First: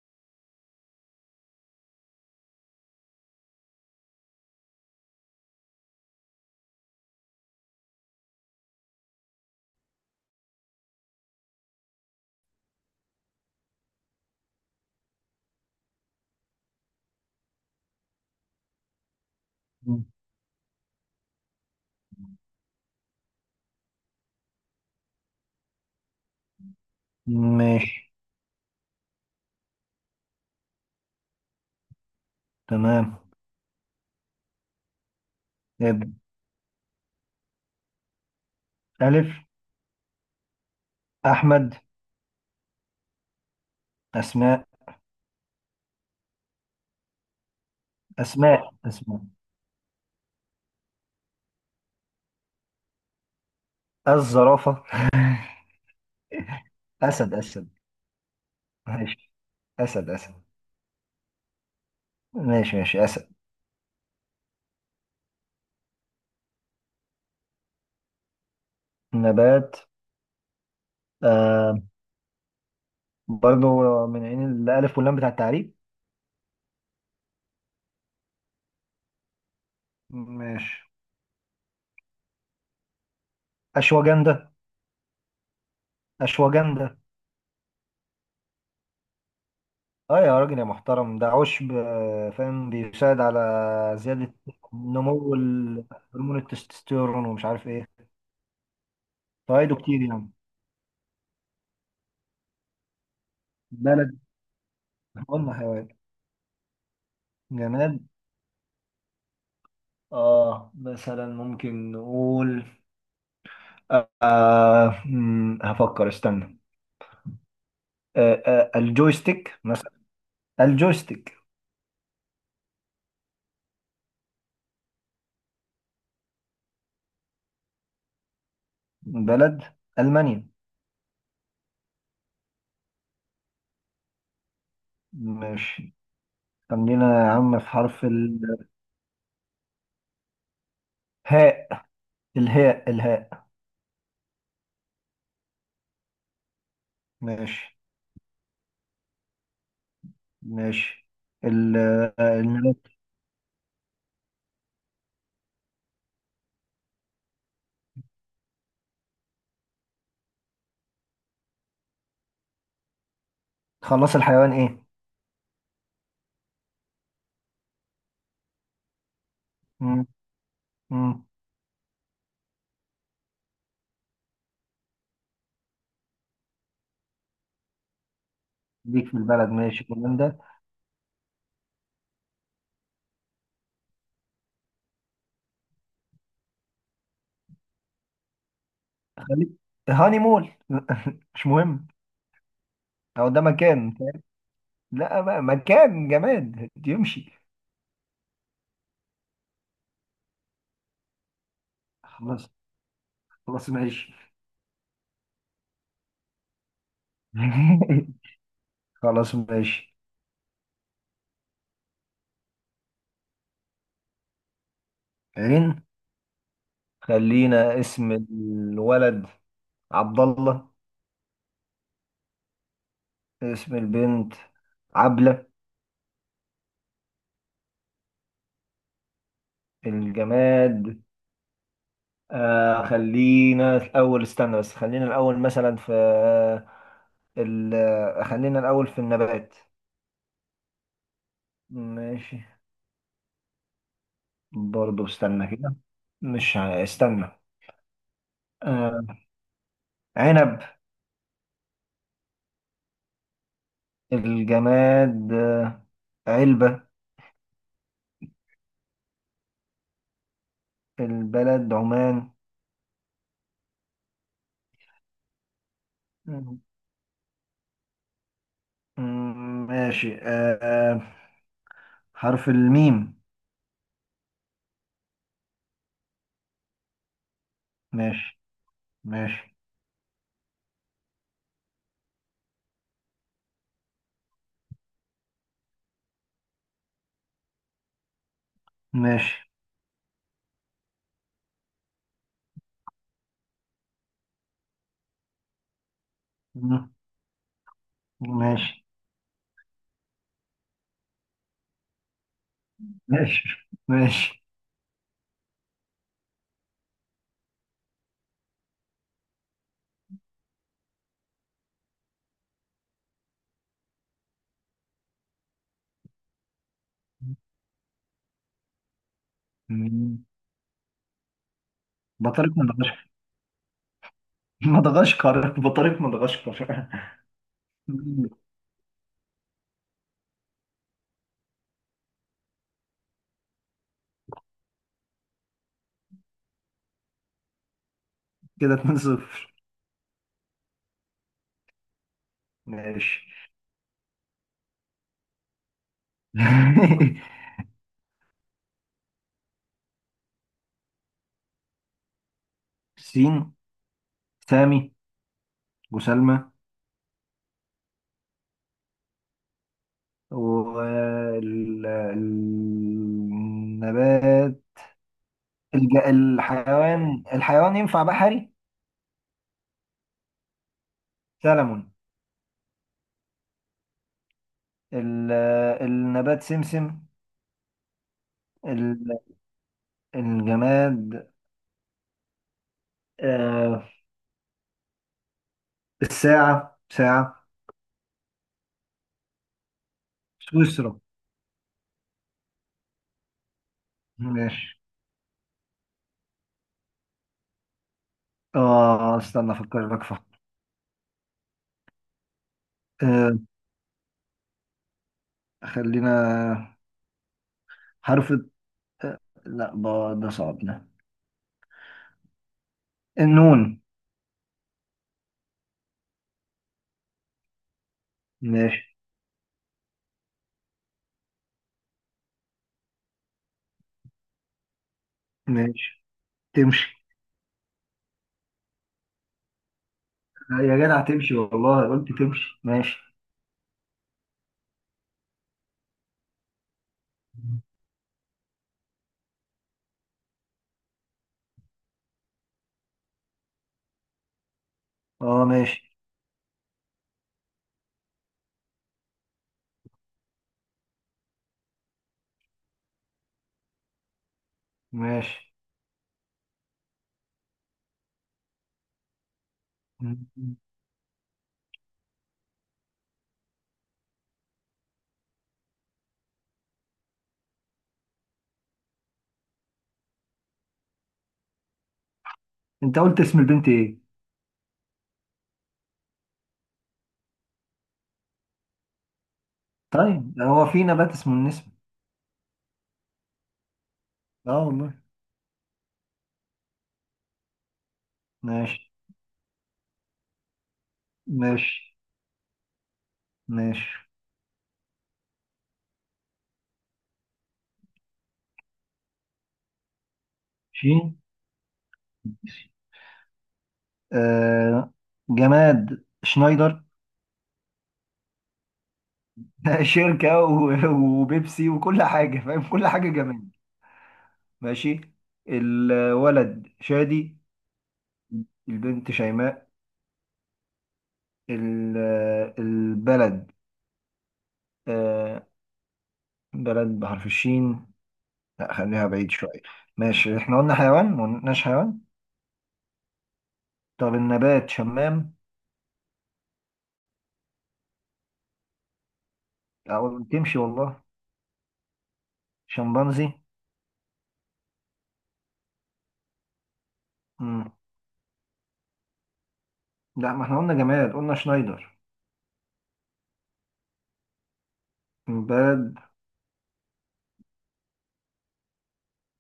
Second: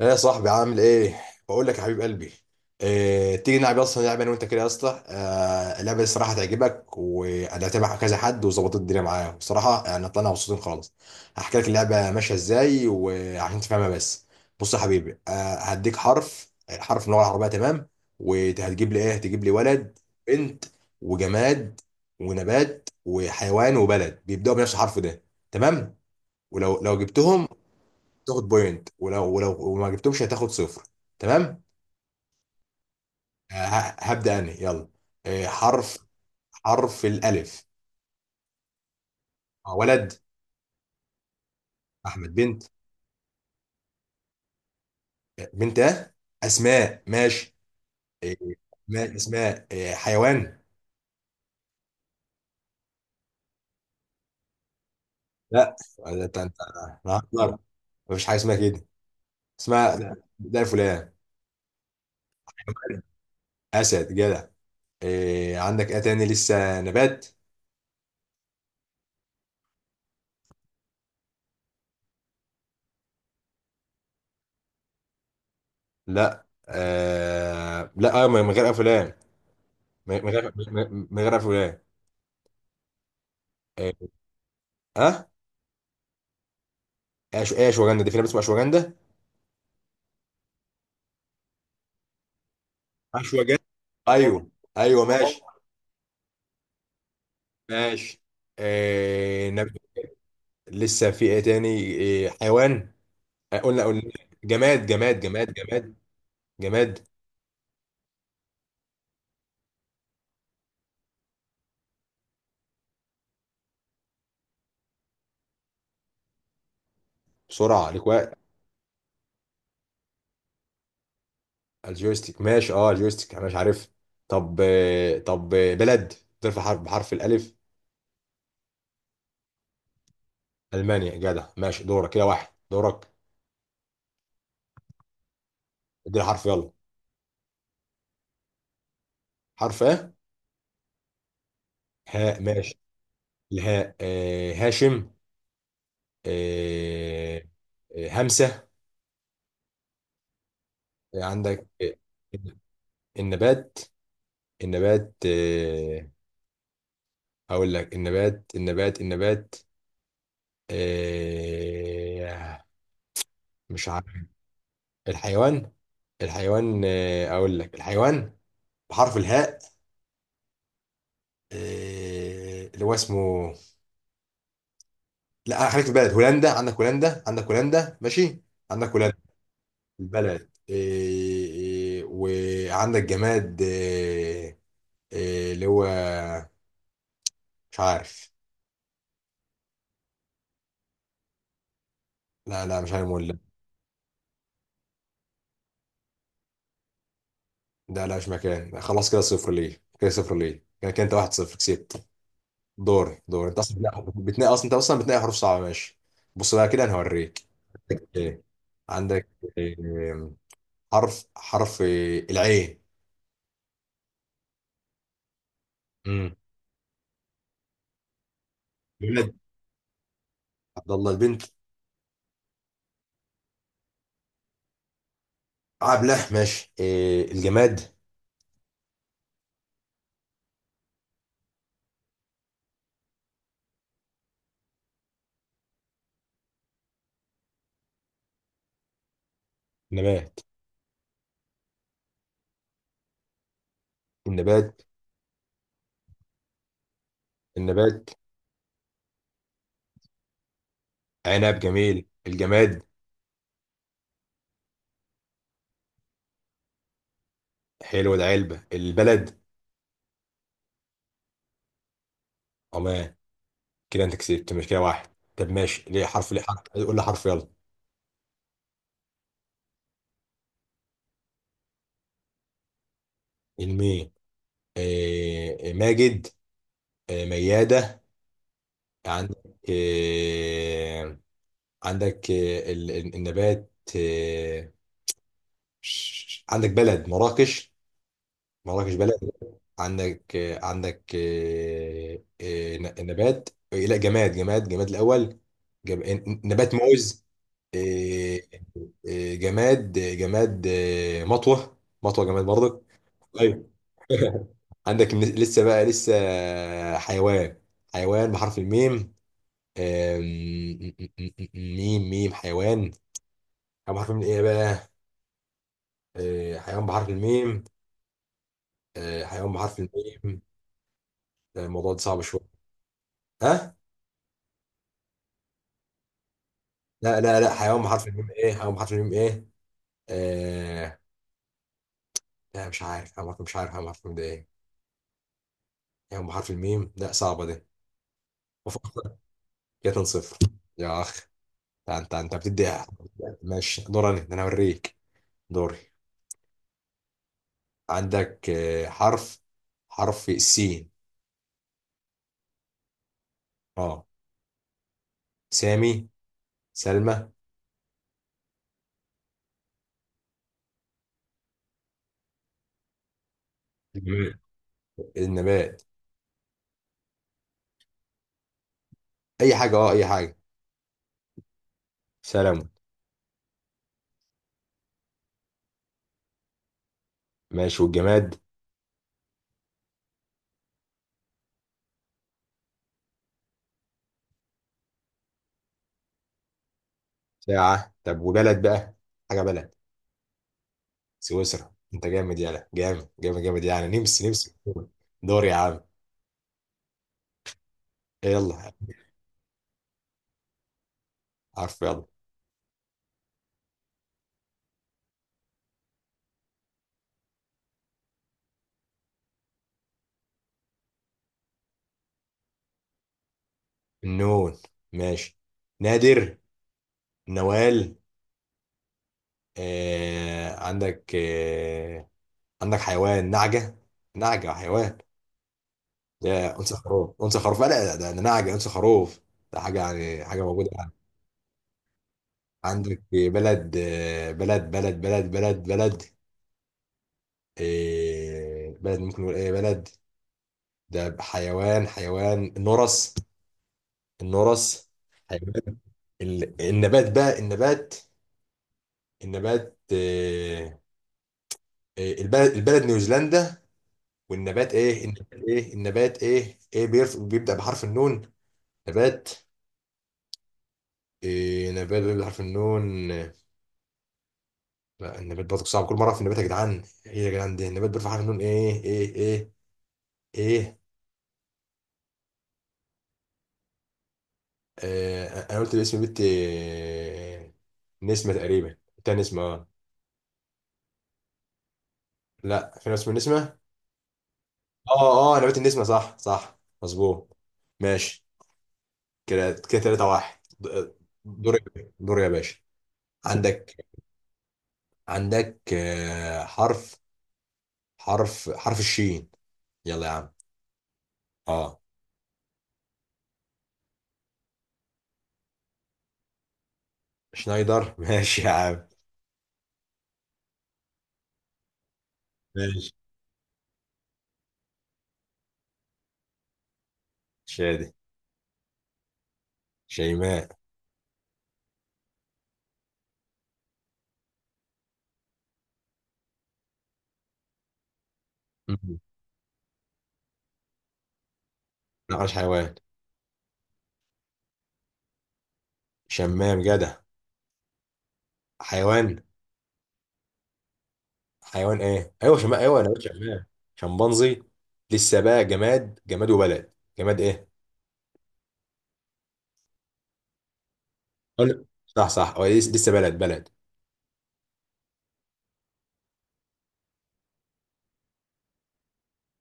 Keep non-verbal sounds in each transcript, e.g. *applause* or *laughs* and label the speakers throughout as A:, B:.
A: ايه يا صاحبي عامل ايه؟ بقول لك يا حبيب قلبي، إيه؟ تيجي نلعب اصلا لعبه انا وانت كده يا اسطى. اللعبه دي الصراحه تعجبك وانا هتابع كذا حد وظبطت الدنيا معايا بصراحه يعني طلعنا مبسوطين خالص. هحكي لك اللعبه ماشيه ازاي وعشان تفهمها بس. بص يا حبيبي، هديك حرف حرف من اللغه العربيه، تمام؟ وهتجيب لي ايه؟ هتجيب لي ولد، بنت، وجماد، ونبات، وحيوان، وبلد بيبداوا بنفس الحرف ده، تمام؟ ولو جبتهم
B: ماشي.
A: تاخد بوينت، ولو وما جبتهمش هتاخد صفر، تمام.
B: تمام،
A: هبدأ انا، يلا. حرف،
B: ابدأ.
A: حرف الالف.
B: ألف.
A: ولد
B: أحمد.
A: احمد. بنت،
B: أسماء.
A: آه، بنت اه اسماء، ماشي. آه،
B: أسماء
A: ما
B: أسماء
A: اسماء. حيوان،
B: الزرافة.
A: لا، ده انت
B: *laughs* أسد
A: نهار،
B: أسد
A: مفيش حاجه اسمها كده،
B: ماشي. أسد
A: اسمها
B: أسد
A: ده فلان.
B: ماشي ماشي أسد.
A: اسد، جدع. عندك ايه تاني؟ لسه نبات.
B: نبات، آه برضو من عين الألف واللام بتاع التعريب.
A: لا آه لا آه، من غير افلام، من غير،
B: ماشي.
A: من غير افلام.
B: أشواجندة
A: اه،
B: أشواجندة.
A: ايه اشواجندا دي؟ في نبات اسمه اشواجندا؟
B: اه يا راجل يا محترم، ده عشب، فاهم، بيساعد على
A: اشواجندا،
B: زيادة
A: ايوه. ايوه،
B: نمو
A: ماشي
B: هرمون التستوستيرون ومش عارف ايه،
A: ماشي. آه نب...
B: فوائده كتير يعني.
A: لسه في ايه تاني؟ إيه؟ حيوان، قلنا.
B: بلد؟
A: جماد جماد جماد
B: قلنا حيوان.
A: جماد جماد،
B: جماد، اه مثلا ممكن نقول هفكر، استنى.
A: بسرعه، ليك وقت.
B: آه، الجويستيك مثلا، الجويستيك.
A: الجويستيك، ماشي. اه، الجويستيك انا مش عارف. طب طب بلد، بترفع حرف، بحرف الالف.
B: بلد ألمانيا.
A: المانيا، جدع، ماشي. دورك كده، واحد، دورك.
B: ماشي.
A: اديني حرف، يلا.
B: خلينا يا عم في حرف
A: حرف ايه؟
B: الهاء.
A: هاء، ماشي.
B: الهاء.
A: الهاء، هاشم. آه،
B: ماشي
A: همسه.
B: ماشي.
A: عندك؟
B: ال- النبات.
A: النبات، النبات آه، هقول لك النبات. النبات، آه، مش عارف.
B: خلص، الحيوان ايه؟
A: الحيوان الحيوان، اقول لك الحيوان بحرف الهاء.
B: مم، مم.
A: اللي هو اسمه، لا، خليك في البلد، هولندا. عندك هولندا، عندك هولندا، ماشي. عندك
B: ليك في
A: هولندا،
B: البلد، ماشي كمان ده.
A: البلد. وعندك جماد، اللي هو، مش عارف.
B: خليك. هاني مول *laughs* مش مهم.
A: لا لا، مش عارف،
B: هو ده مكان؟ لا بقى، مكان جماد يمشي؟
A: ده لا، مش مكان. خلاص كده، صفر ليه كده؟ صفر ليه كده كده؟ انت واحد صفر كسبت.
B: خلاص.
A: دور، انت
B: خلاص
A: اصلا
B: ماشي.
A: بتنقي اصلا، انت اصلا بتنقي حروف صعبه، ماشي. بص بقى كده، انا هوريك. عندك
B: *laughs*
A: ايه؟ عندك
B: خلاص ماشي.
A: إيه؟ حرف، حرف إيه؟ العين.
B: عين.
A: امم
B: خلينا اسم الولد
A: الولد
B: عبد الله.
A: عبد الله، البنت
B: اسم البنت عبلة.
A: عبله، ماشي. إيه؟ الجماد،
B: الجماد؟ آه خلينا الأول، استنى بس، خلينا الأول مثلا في ال خلينا الأول في النبات.
A: نبات،
B: ماشي.
A: النبات
B: برضه استنى كده، مش ع- استنى.
A: النبات
B: آه، عنب.
A: عنب، جميل. الجماد،
B: الجماد، علبة.
A: حلو ده، علبه. البلد،
B: البلد عمان.
A: عمان. كده انت كسبت، مش كده، واحد. طب ماشي، ليه حرف؟ ليه
B: مم.
A: حرف؟ قول لي حرف، يلا.
B: ماشي. حرف الميم.
A: الميم، ماجد، ميادة.
B: ماشي.
A: عندك
B: ماشي.
A: آه، عندك النبات، عندك بلد مراكش، مراكش بلد.
B: ماشي.
A: عندك نبات، لا، جماد الأول. نبات
B: مم،
A: موز، آه،
B: ماشي.
A: جماد، مطوة. مطوة جماد برضك.
B: ماشي.
A: طيب.
B: ماشي.
A: *laughs* عندك لسه بقى لسه، حيوان، حيوان بحرف الميم. آم، م- م- م- م- ميم، ميم، حيوان، حيوان بحرف الميم ايه بقى؟ حيوان بحرف الميم، حيوان بحرف
B: مم.
A: الميم. لا، الموضوع ده صعب شويه.
B: بطريق مدغشقر.
A: ها؟
B: *laughs* مدغشقر، بطريق مدغشقر.
A: لا لا لا، حيوان بحرف الميم
B: مم.
A: ايه؟ حيوان بحرف الميم ايه؟ آه، لا، مش عارف حيوان بحرف، مش عارف حيوان بحرف الميم ده ايه. حيوان بحرف الميم، لا، صعبه ده.
B: كده
A: وفق،
B: 2 0.
A: كده 2 صفر، يا اخ. انت أنت بتدي،
B: ماشي.
A: ماشي. دوري أنا، ده انا هوريك. دوري.
B: *laughs*
A: عندك، حرف، حرف سين.
B: سين.
A: اه،
B: سامي
A: سامي،
B: وسلمى.
A: سلمى، الجماد،
B: والنبات؟
A: النبات،
B: الحيوان، الحيوان ينفع بحري؟
A: اي حاجه، اه، اي حاجه،
B: سلمون.
A: سلام،
B: ال- النبات سمسم.
A: ماشي والجماد،
B: ال- الجماد، آه الساعة، ساعة.
A: ساعه. طب وبلد بقى، حاجه بلد.
B: سويسرا.
A: سويسرا، انت جامد، يلا، جامد جامد جامد يعني، نمس نمس.
B: ماشي.
A: دور يا عم، يلا،
B: اه استنى افكر لك فقط.
A: حرف، يلا.
B: آه خلينا حرف آه لا ده صعب ده. النون.
A: النون، ماشي. نادر، نوال.
B: ماشي.
A: آه، عندك، آه، عندك حيوان نعجه، نعجه حيوان،
B: ماشي،
A: يا انثى
B: تمشي.
A: خروف، انثى خروف، لا لا، ده ده نعجه، انثى خروف، ده حاجه يعني، حاجه موجوده
B: يا
A: يعني.
B: جدع تمشي والله، قلت تمشي.
A: عندك
B: ماشي.
A: بلد، بلد بلد. إيه بلد؟ ممكن نقول ايه بلد؟ ده حيوان، النورس، النورس
B: اه
A: حيوان.
B: ماشي.
A: ال-، النبات بقى، النبات، النبات إيه؟ إيه، البلد، البلد نيوزيلندا. والنبات ايه؟ النبات
B: ماشي.
A: ايه؟ بيبدأ بحرف النون، نبات. إيه نبات بيبدأ بحرف النون؟ لا النبات برضه صعب كل مره. في النبات يا جدعان ايه يا جدعان؟ ده النبات بيرفع حرف النون ايه؟ ايه؟
B: انت قلت اسم البنت ايه؟
A: آه، انا قلت الاسم بنت، نسمه تقريبا، بتاع نسمه، اه.
B: طيب هو في نبات اسمه النسم؟
A: لا، في ناس اسمه نسمه،
B: اه والله.
A: اه، اه، نبات النسمه، صح، صح، مظبوط. ماشي.
B: ماشي.
A: كده 3 واحد، دور،
B: ماشي.
A: دور يا باشا. عندك،
B: ماشي.
A: عندك، آه، حرف، حرف الشين، يلا يا عم.
B: شين.
A: اه،
B: آه، جماد شنايدر.
A: شنايدر، *laughs* ماشي يا عم.
B: *laughs* شركة، وبيبسي وكل حاجة، فاهم كل
A: ماشي،
B: حاجة جماد. ماشي. الولد شادي.
A: شادي،
B: البنت شيماء.
A: شيماء،
B: ال- البلد، آه بلد بحرف الشين، لا خليها بعيد شوية. ماشي، احنا قلنا حيوان؟ ما قلناش حيوان.
A: نقش حيوان،
B: طب النبات شمام.
A: شمام جدع. حيوان،
B: أو تمشي والله.
A: حيوان ايه؟ ايوه شمام، ايوه، انا قلت
B: شمبانزي.
A: شمام. شمبانزي. لسه بقى جماد، جماد وبلد. جماد ايه؟
B: مم. لا ما احنا قلنا جماد، قلنا شنايدر.
A: صح، صح، هو لسه بلد، بلد
B: البلد،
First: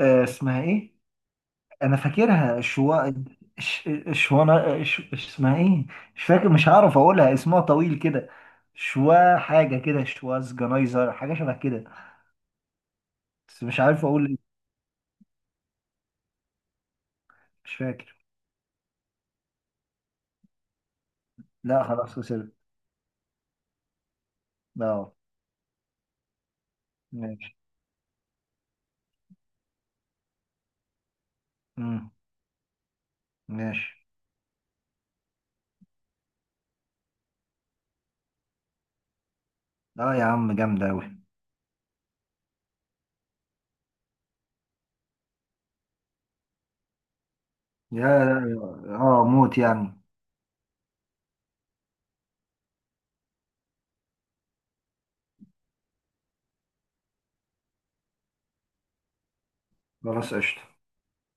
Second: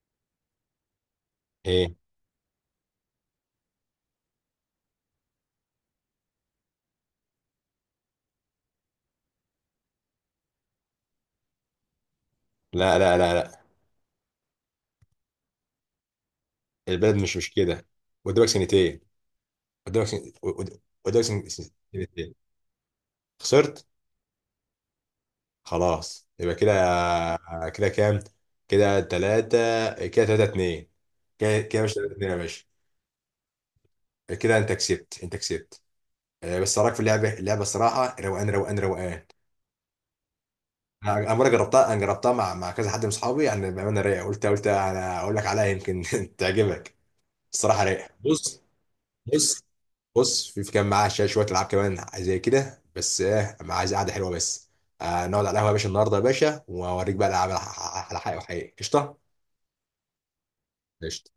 B: آه، اسمها ايه؟
A: ايه؟
B: انا فاكرها شوا، شوانا، اسمها ايه، مش فاكر، مش هعرف اقولها، اسمها طويل كده. شوا حاجه كده، شواز جنايزر، حاجه شبه كده،
A: لا لا لا لا،
B: بس مش عارف اقول إيه.
A: البلد مش
B: مش
A: كده،
B: فاكر.
A: قدامك سنتين. قدامك قدامك
B: لا خلاص
A: سنتين.
B: وصلت.
A: خسرت،
B: اه.
A: خلاص، يبقى كده،
B: ماشي.
A: كده كام؟ كده ثلاثة، كده ثلاثة اتنين. كده مش
B: امم،
A: ثلاثة اتنين يا باشا؟
B: ماشي.
A: كده انت كسبت، انت كسبت. بس إيه رايك في اللعبه؟ اللعبه الصراحه روقان، روقان روقان.
B: اه يا عم جامده اوي.
A: انا مره جربتها، انا جربتها مع، كذا حد من اصحابي يعني، بامانه رايقه، قلت انا اقول لك عليها يمكن *laughs* تعجبك. الصراحه
B: يا
A: رايقه، بص،
B: اه موت
A: بص،
B: يعني.
A: بص، في كان معاه شويه، شوية العاب كمان زي كده بس، ايه، أنا عايز قعده حلوه بس. آه، نقعد على القهوه يا باشا النهارده يا باشا، واوريك بقى الالعاب على، على حقيقه، وحقيقي قشطه.
B: خلاص قشطه.
A: قشطه.